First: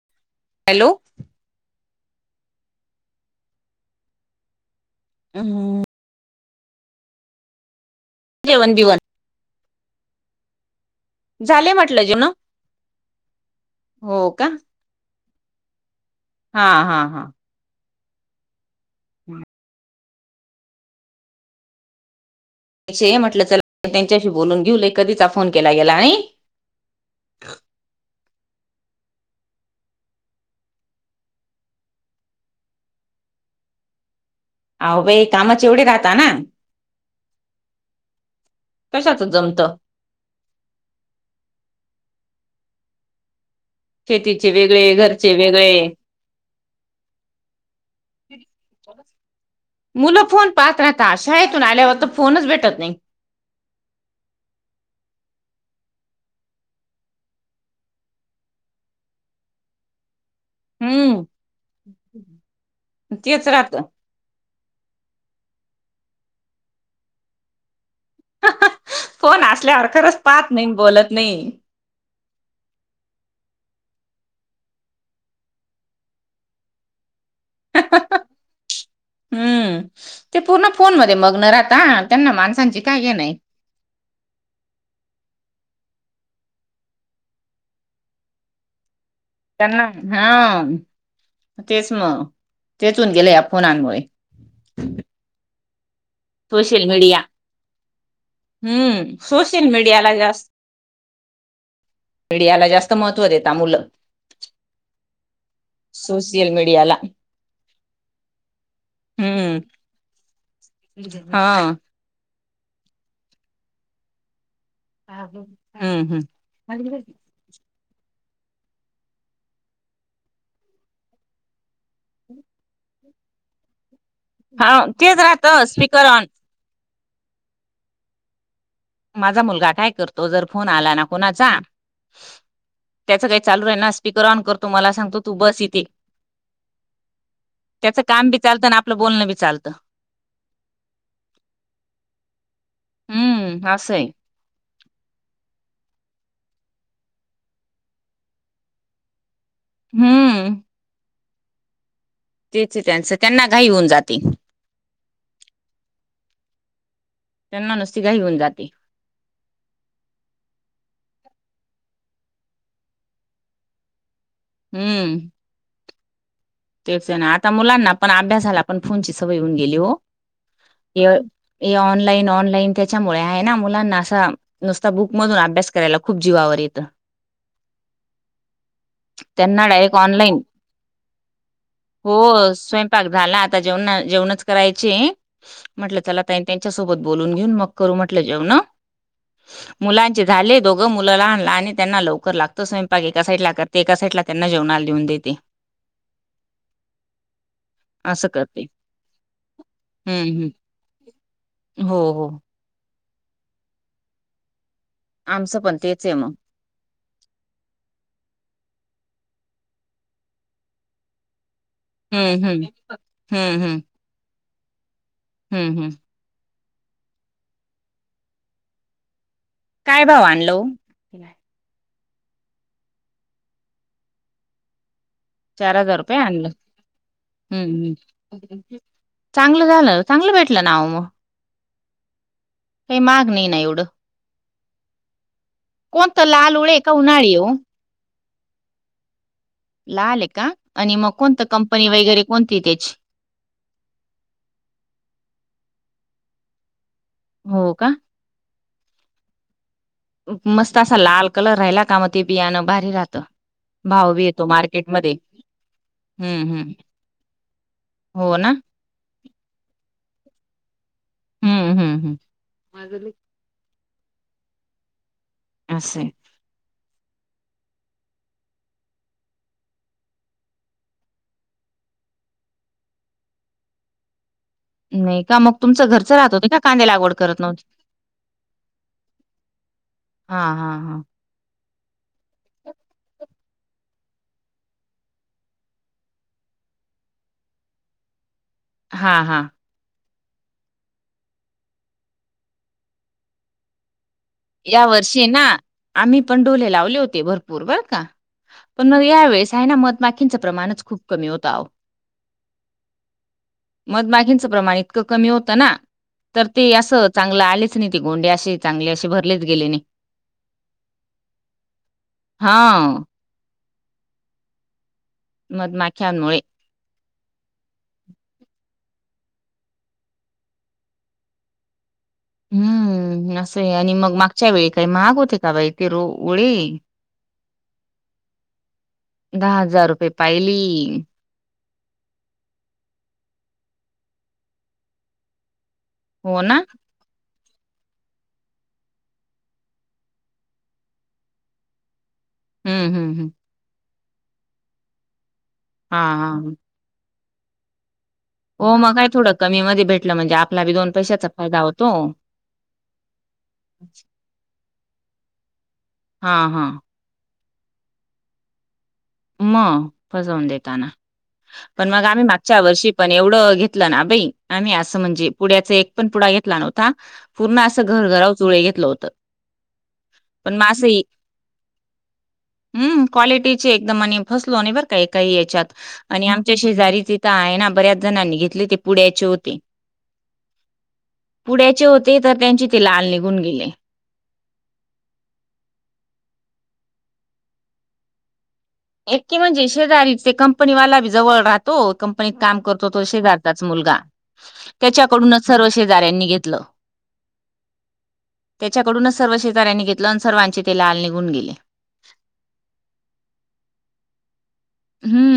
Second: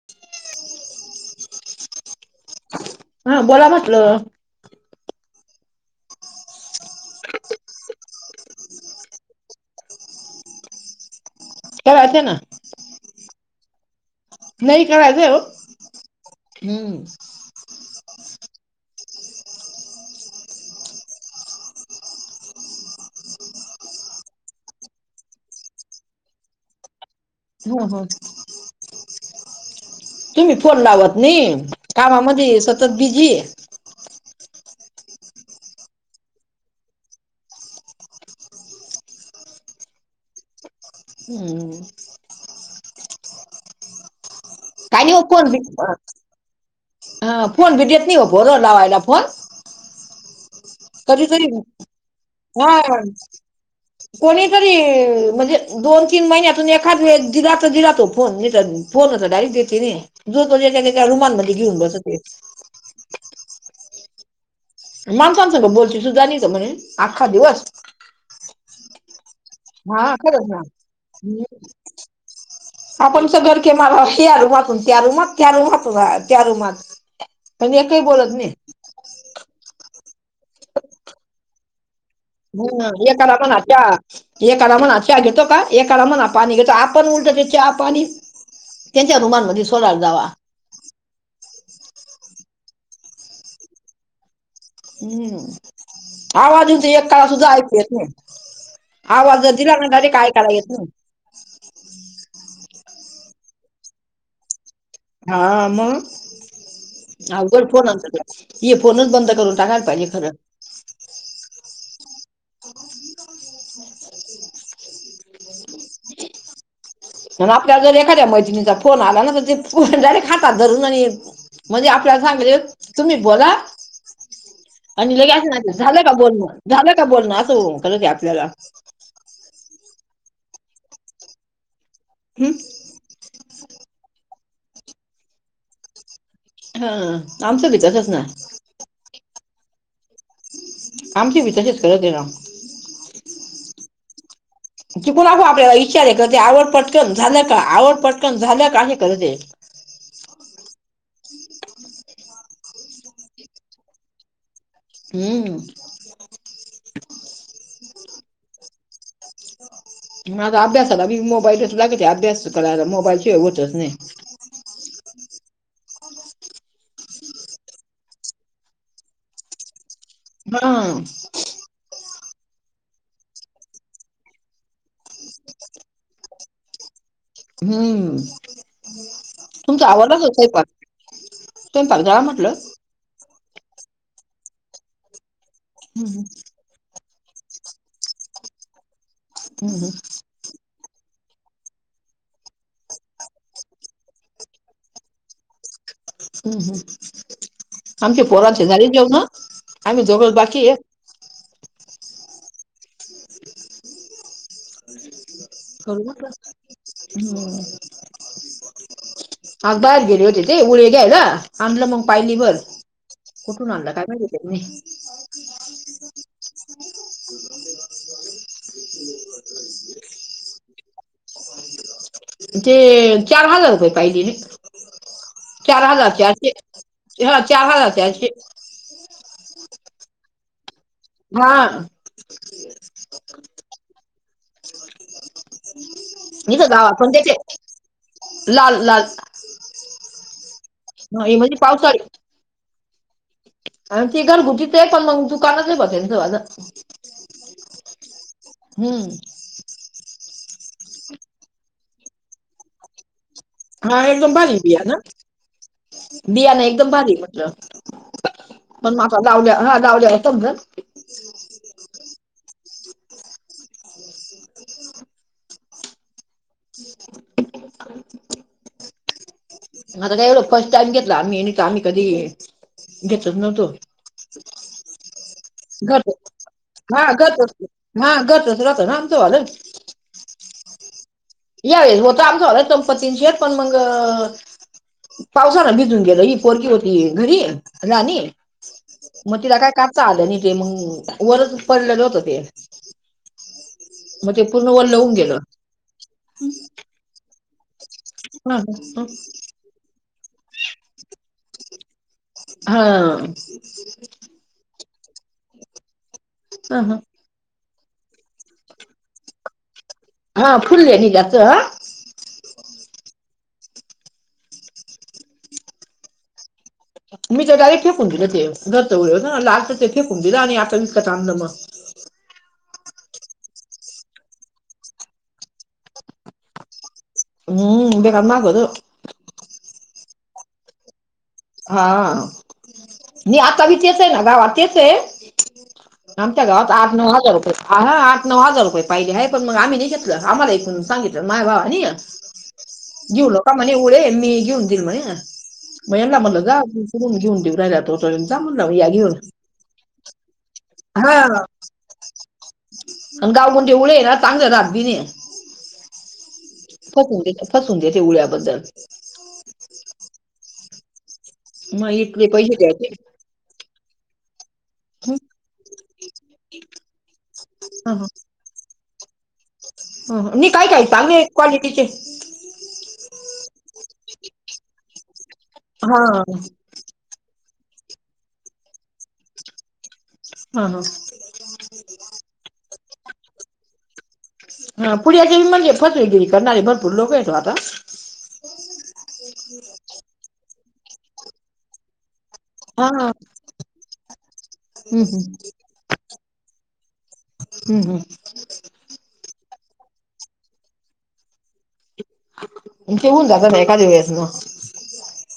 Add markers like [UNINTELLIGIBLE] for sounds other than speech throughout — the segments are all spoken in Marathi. ह. [UNINTELLIGIBLE] हॅलो, हा बोला म्हटलं. ह. जेवन दिवन. झालेय म्हटलं जेव ना. नाही कय देऊ हा हा हा. ब त्या म्हटलं चला त्यांच्याशी बोलून घेऊ कधीचा फोन केला गेला आणि हो हो तुम्ही फोन लावत नाही कामामध्ये सतत बिझी अहो बाई कामाचेवढे राहात ना कशाच जमतं. हम्म. शेतीचे व काय नाही फोन हा फोन भीडित नाही हो भरो लावायला फोन- मुलं फोन पाहत राहता कधीतरी शाळेतून आल्यावर तर फोनच भेटत हा नाही. कोणीतरी म्हणजे दोन तीन महिन्यातून एखाद वे दिला तर दिला तो फोन फोनवर तर डयरेटेतथे ना जो ज एका एका हम्म रुमानमध्ये घीऊन बसते तेच राहत माणसांसं म बोलती तू जाणी का म्हणेून आ्खा दिवस फोन असल्यावर हा खरंच पाहत नाही ना. बोलत नाही [INAUDIBLE] आपणच घरके मलाश या रूमातून त्या रूमात त्या रूमातून त्या रूमात पण एकही बोलत नाही. हम्म ते पूर्ण फोन मध्ये मग्न राहता. त्यांना माणसांची ह काय हे नाही एकाला पण त्या ए आरा म्हणा चहा घेतो का ए आरा म्हणा पाणी घेतो आपण उलटो ते चहा पाणी त्यांच्या हुमानमध्ये त्यांना सलाार जावा. हा. तेच मग तेचून गेले या फोनांमुळे. हम्म. आवाजऊ सोशल एक मीडिया काळा सुद्धा ऐक येत नाही हम्म आवाज जर सोशल दिला ना झाले मीडियाला का जास्त ऐकायला येत नाही. मीडियाला जास्त महत्त्व देता मुलं हा आम सोशल मीडियाला अघड फोन आणत फोनच बंद करून हम्म टाकायला पाहिजे खरं हा. [INAUDIBLE] हम्म हम्म. पण आपल्याला जर एखाद्या मैत्रिणीचा फोन आला ना तर ते फ जायरेट खातात धरून आणि. म्हणजे आपल्याला सांगले तुम्ही बोला हा आणि तेच लगे अस राहत ना झालं स्पीकर का ऑन बोलणं झालं का बोलणं असं खरच आपल्याला माझा मुलगा काय करतो जर फोन आला ना कुणाचा हम्. त्याचं काही चालू रा ना स्पीकर ऑन करतो मला सांगतो तू बस इथे हा आमचा त्याचं विचारच ना. काम बी चालतं आणि आपलं बोलण चालतं आमचे बी तसेच करत आहे ना. हम्म असय. चिकूूनकू आपल्याला इ्चार आहे कर ते आवड पटकन झाल्या का आवड पटकन झाल्या का हे करत ते. हम्म. तेचे त्यांच त्यांना घाई होऊन जाते. हम्म. त्यांना नुसती काही घेऊन जाते. मझ अभ्यास आताी मोबाईल लागेच अभ्यास करायला मोबाईल ज होचोस नाही. हम्म. हो. तेच आहे ना आता मुलांना पण अभ्यासाला पण फोनची सवय होऊन गेली हो. हा. हे हे ऑनलाईन ऑनलाईन त्याच्यामुळे आहे ना मुलांना असं. नुसता बुक मधून अभ्यास करायला खूप जीवावर येतं. हम्म त्यांना तुमचा डायरेक्ट आवडच ऑनलाईन साय प हो स्वयंपाक झाला आता जेव जेवणच करायचे म्हटलं चला हम्म, त्यां बून घेऊन मग म्हट जे हम्म, मुलां झा. दोघं मुलंला आणला आणि त्यांना लवकर लागतो स्वयंपाक एका साईड ला करते एका साईडला त्यांना जेवणाला लिहून देते. हम् हम् आमच्या असं पोर करते शेजारी जेऊ ना आम्ही जवळ हम्म हम्म बाकी आहे. हो हो. आमचं पण तेच आहे मग कर हो. अग बाहेर गेले होते ते ळ घ्यायला आणलं मग पाहिली हम्म बर हम्म हम्म हम्म कुठून आणलं काय माहिती ह. हम्म हम्म. काय भाऊ आणलो. ते चार हजार रुपये पाहिली. चार हजार चारश हा चार हजार हम्म चारशी. हम्म. चांगलं झालं चांगलं भेटलं नाव मग हा. काही माग नाही ना एवढं. कोणतं लाल म का उळे गावात पण त्याच्या उन्हाळी आहे ओ? लाल लाल. लाल आहे का आणि मग हा, हे कोणत म्हणजे कंपनी पावसाळी वगैरे कोणती त्याची आणि तेी घर घुतीच पण मग दुकानाच बसलच वाज. हो का. हम्म. मस्त असा लाल कलर राहिला का मग ते पियाणं भारी राहतं. हा भाव बी एकदम येतो भारी बीया ना. मार्केटमध्ये. हम्म बया ना हम्म एकदम भारी म्हटलं. हो ना? मण माा लाावल्या हा लाावल्यावर समज हम्म हम्म हम्. असे. [UNINTELLIGIBLE] [UNINTELLIGIBLE] आता काय एढ फर्स्ट टाइम घेतला आम्ही आम्ही कधी घेतत नव्हतो. नाही का मग [UNINTELLIGIBLE] तुमचं घर घरचं राहत होते का कांदे हा लागवड करत घरतस नव्हते? हा घरतस रातो आमतो वाले हा हा हा. या होत आमचा होला दंपतींशीेत पण मग पावसान भिजून गेलं ही पोरकीी होती घरी राणी हा हा मग तिला काय कापता आलं नाही ते मग वरच पडलेलं होत ते मगजे पूर्ण या वर लवऊून वर्षी गेलं. ना आम्ही पण डोले लावले होते भरपूर बर का हा पण मग यावेेळेस चायना मधमाखींचं प्रमाणच खूप कमी होतं. मधमागींचं प्रमाण इतकं कमी होतं ना. तर ते हा असं चांगलं आलेच नाही ती गोंडी असे चांगले असे भरलेच गेले नाही. हा फुले ह्याज्यात ह [UNINTELLIGIBLE] हा. मधमाशांमुळे. मी तर डायरेक्ट फेकून दिलं ते घरत उरे हो आल तर ते फेकून दिलं आणि आता विकत आणलं मग. हम्म असं आहे आणि मग मागच्या वेळी काही महाग होते का बाई ते रो ओळे. हम्म ब का्गोत [UNINTELLIGIBLE] दहा हजार रुपये पाहिली. हा मी आता बी तेच हे ना गावात तेच हे. हो आमच्या ना गावात आठ नऊ हजार रुपये. ह आठ नऊ हजार रुपये पाहिले आहे पण मग आम्ही नाही घेतलं आम्हाला एकून सांगितलं माय बाबा नी ह [INAUDIBLE] हम्म हम् हम्म. का म्हणे उडे मी घेऊन देईल म्हणे मग हा याना हा म्हटलं जा घेऊन देईऊ राहिला तो. ंत [UNINTELLIGIBLE] हो मग काय थोडं कमी मध्ये भेटलं म्हणजे आपला बी दोन हा पैशाचा फायदा होतो. आणि गाव कोठ देवूळ आहे ना चांगलं राात बी नाई. हा हा फसून देते फसून देते उळ्याबद्दल. मग फसवून देताना पण मग आम्ही इकडे पैसे मागच्या द्यायचे वर्षी पण एवढं घेतलं ना बाई आम्ही आज असं हं, म्हणजे पुण्या्याचा एक पण पुढा घेतला नव्हता पूर्ण असं हं, घर घरा चुळे घेतलं होत. नाही काय काय चांगलं क्वालिटीचे हम् क्वालिटीचे एकदम आणि फसलो नाही बरं का एकाहि याच्यात हा आणि आमच्या शेजारीचे आहे ना बऱ्याच जणांनी घेतले ते पुढ्याचे होते. ह हा. पुढ्यायाचे होते तर त्यांचे ते लाल निघून गेले. हा पुण्या्याचेी म्हणजे फसवीगिरी करणारे भरपूर लोक येतो आता. एकी म्हणजे शेजारी ते कंपनी वाला बी जवळ राहतो कंपनीत काम हा तो तो हं, शेजारचाच मुलगा हं, त्याच्याकडूनच सर्व शेजऱ्यांनी घेतलं. हम् हम्. त्याच्याकडूनच सर्व शेजाऱ्यांनी घेतलं आण सर्वांचे तेला लाल निघून गेले. ते होऊन जातं ना एखाद्या वेळेस मग. हम्म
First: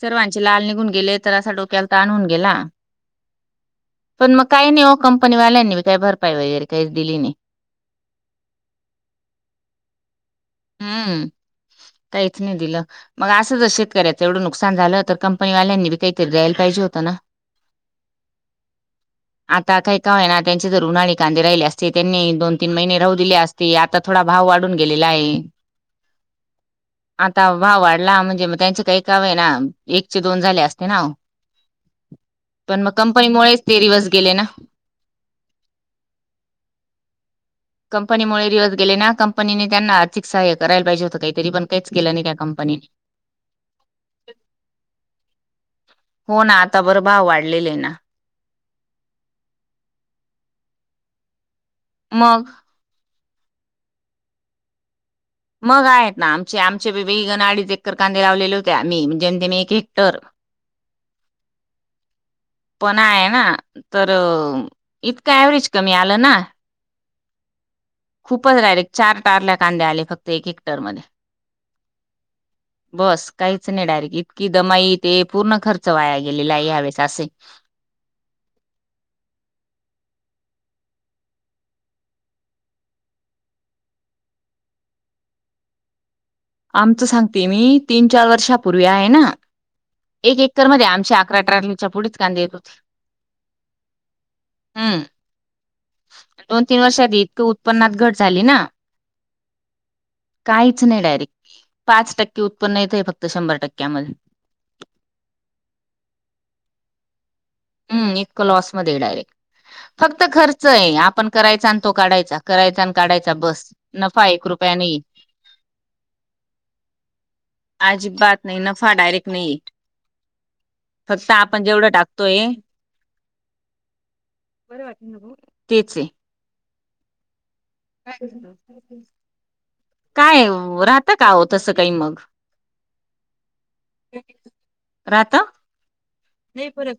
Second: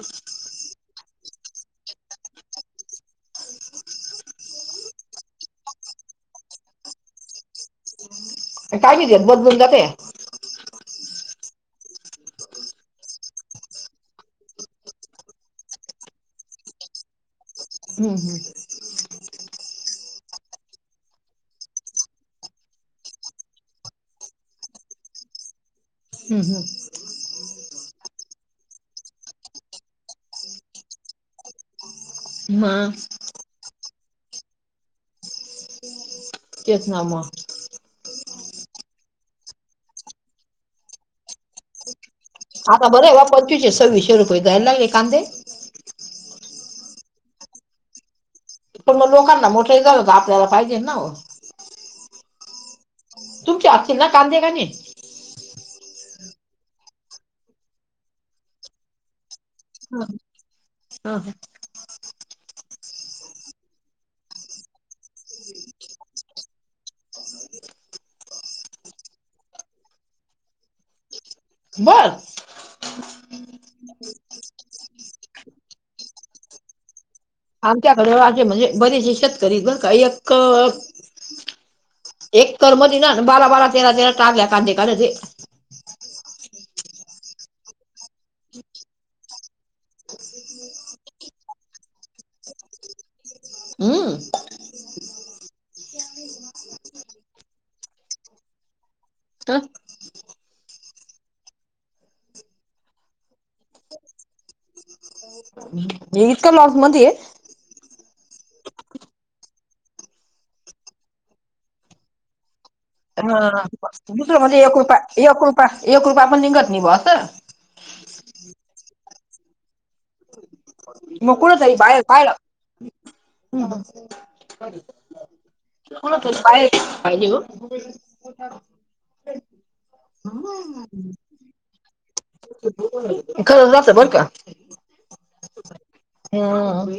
सर्वांचे लाल निघून गेले तर असा डोक्याला ताणून गेला. पण मग काही नाही ओ कंपनी वाल्यांनी बि काही भरपाई वगैरे काहीच दिली नाही. काय कितीेत बद बन जाते [UNINTELLIGIBLE] हम्म काहीच नाही दिलं मग असं जर शेतकऱ्याचं एवढं नुकसान झालं तर कंपनी वाल्यांनी बी काहीतरी द्यायला पाहिे होतं ना. हम्म हम् आता काही का होईना त्यांचे जर उन्हाणी कांदे राहिले असते त्यांनी दोन तीन महिने राहू दिले असते. ते आता थोडा भाव वाढून गेलेला आहे. हम्म हम्म आता भाव वाढला म्हणजे मग त्यांचं काही काव होईना. एकचे दोन झाले असते ना पण मग कंपनी वाल्यांमुळे ते दिवस गेले ना. तेच ना मग कंपनीमुळे दिवस गेले ना कंपनीने त्यांना आर्थिक सहाय करायला पाहिजे होंत काहीतरी पण काहीच गेलं नाही. कंपनीने. आता बरं आहे बा पंचवीशे सव्वीसशे रुपये जायला लागले कांदे. हो ना आता बरं भाव वाढलेले आहे ना. पण मग लोकांना मोठे झाल होत आपल्याला पाहिजे ना. मग. तुमची असच ना काधे कानी. मग आहेत ना आमचे आमचे वेगन अडीच एकर कांदे लावलेले होते आम्ही म्हणजे म एक हेक्टर. चालतं. पण आहे ना तर इतकं व्हरेज कमी आलं ना. [INAUDIBLE] खूपच गडायरेक्ट चार टारल्या कांद्या आले फक्त एक एकटर मध्ये. ब. बस काहीच नाही डायरेक्ट इतकी दमाई ते पूर्ण खर्च वाया गेलेला आहे ह्यावेळेस असे. आमच्याकडे असे म्हणजे बरेचसे शेतकरी बर का एक एककरर मती ना आणि बारा बारा तेरा तेरा टाग घ्या कांदे काढायचे. आमचं सांगते मी तीन चार वर्षापूर्वी आहे ना एक एकरमध्येध्ये आमची अकरा अठरालच्या पुढेच कांदीे येत होती. हम्म. दोन तीन वर्ष आध इतक उत्पन्ना घट झाली ना. तात. काहीच नाही डायरेक्ट पाच टक्के उत्पन्न येत आहे फक्त शंभर टक्क्यामधल. [UNINTELLIGIBLE] इतका लॉसमध्ये. हम् इतकं लॉसमध्ये आहे डायरेक्ट. फक्त खर्च आहे आपण करायचा तो काढाचा करायचा. काढायचा ह बस नफा दुसरं म्हणजे रुपया एक रुप नाही एक रुपय एक रुपयया पण लिघत नाही बस. अजिब बात नाही नफा डायरेक्ट नाही फक्त आपण जेवढं टाकत हॅलो. तेच आहे पा पाहिे. काय राहत का हो तसं काही मग? खरंच जात बर का. राहत हम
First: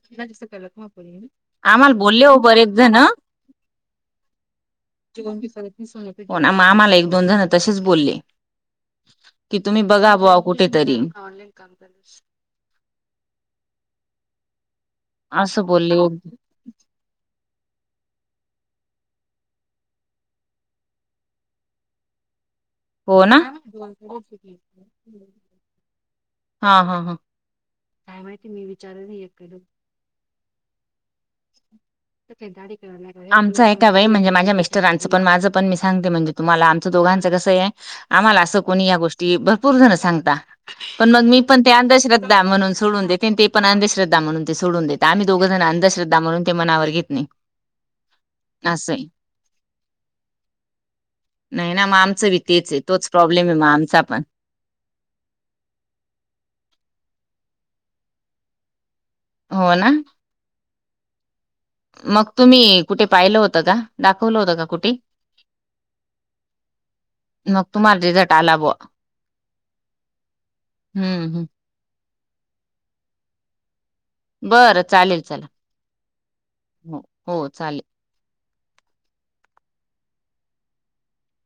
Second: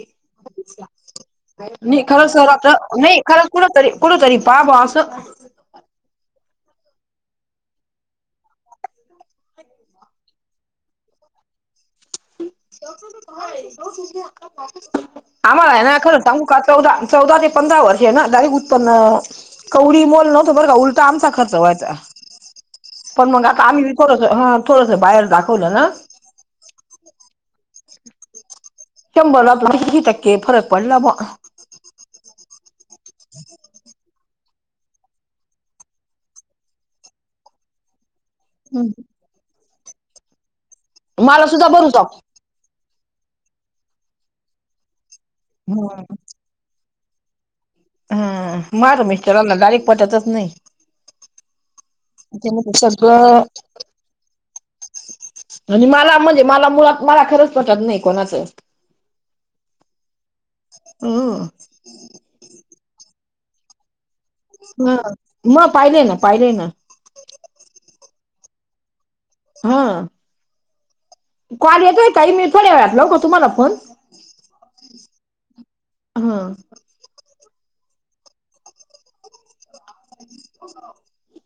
आम्हाला नाही बोलले खरं स हो बरेच आता जण नाही. खरं कुठरी कुठतरी पा बा असं. आम्हाला एक दोन जण तसेच बोलले की तुम्ही बघा ब कुठ कुठेतरी? ऑलाईन काम कर. असं आाम्हाला आहेना बोलले खरं सांगू. चौदा चौदा ते पंधरा वर्ष आहे ना दारीक उत्पन्न कवडी मोल नव्हतो बरं का उलटा आमचा खर्च व्हायचा. हो पण ना. मग आता आम्ही थोडस ह थोडस बाहेर दाखवलं ना. हा हा हा. शभ लात क हितके फरक पडला बा. म दाडी कला. आमचं आहे का वे म्हणज मा्या मिस्टरांचं पण माझं पण मी सांगते म्हणजे तुम्हाला आमच दोघांं कसं आहे. आम्हाला असं कोणी या गोष्टी भरपूर जण सांगता पण मग मी मला पण सुद्धा त्या भरू अंधश्र जाऊ म्हणून सडून देत आणि ते पण अंधश्रद्धा म्हणून ते सडून देतम्ही दोघ ज अंधश्रद्धा म्हणून ते मनावर घेत नाही. हा असं मार आहे. मिस्टरना काही पटतच नाही. नाही ना मग आमचं बी ते तेच मग आहे तोच सगळं प्रॉब्लेम आहे मग आमचा पण. आणि मला म्हणजे मला मुळात मला खरंच पटत नाही कोणाचं. हो ना. हो. मग तुम्ही कुठे पाहिलं होतं का? दाखवलं होत हा मग पाहिले ना, पाहिले ना, मग तुम्हा रिझल्ट आला बुवा हा हम्म हम् कॉल येतोय ताई मी थोड्यावेळात लावू का तुम्हाला फोन? बरं चालेल चला हा. हो हो चालेल [UNINTELLIGIBLE]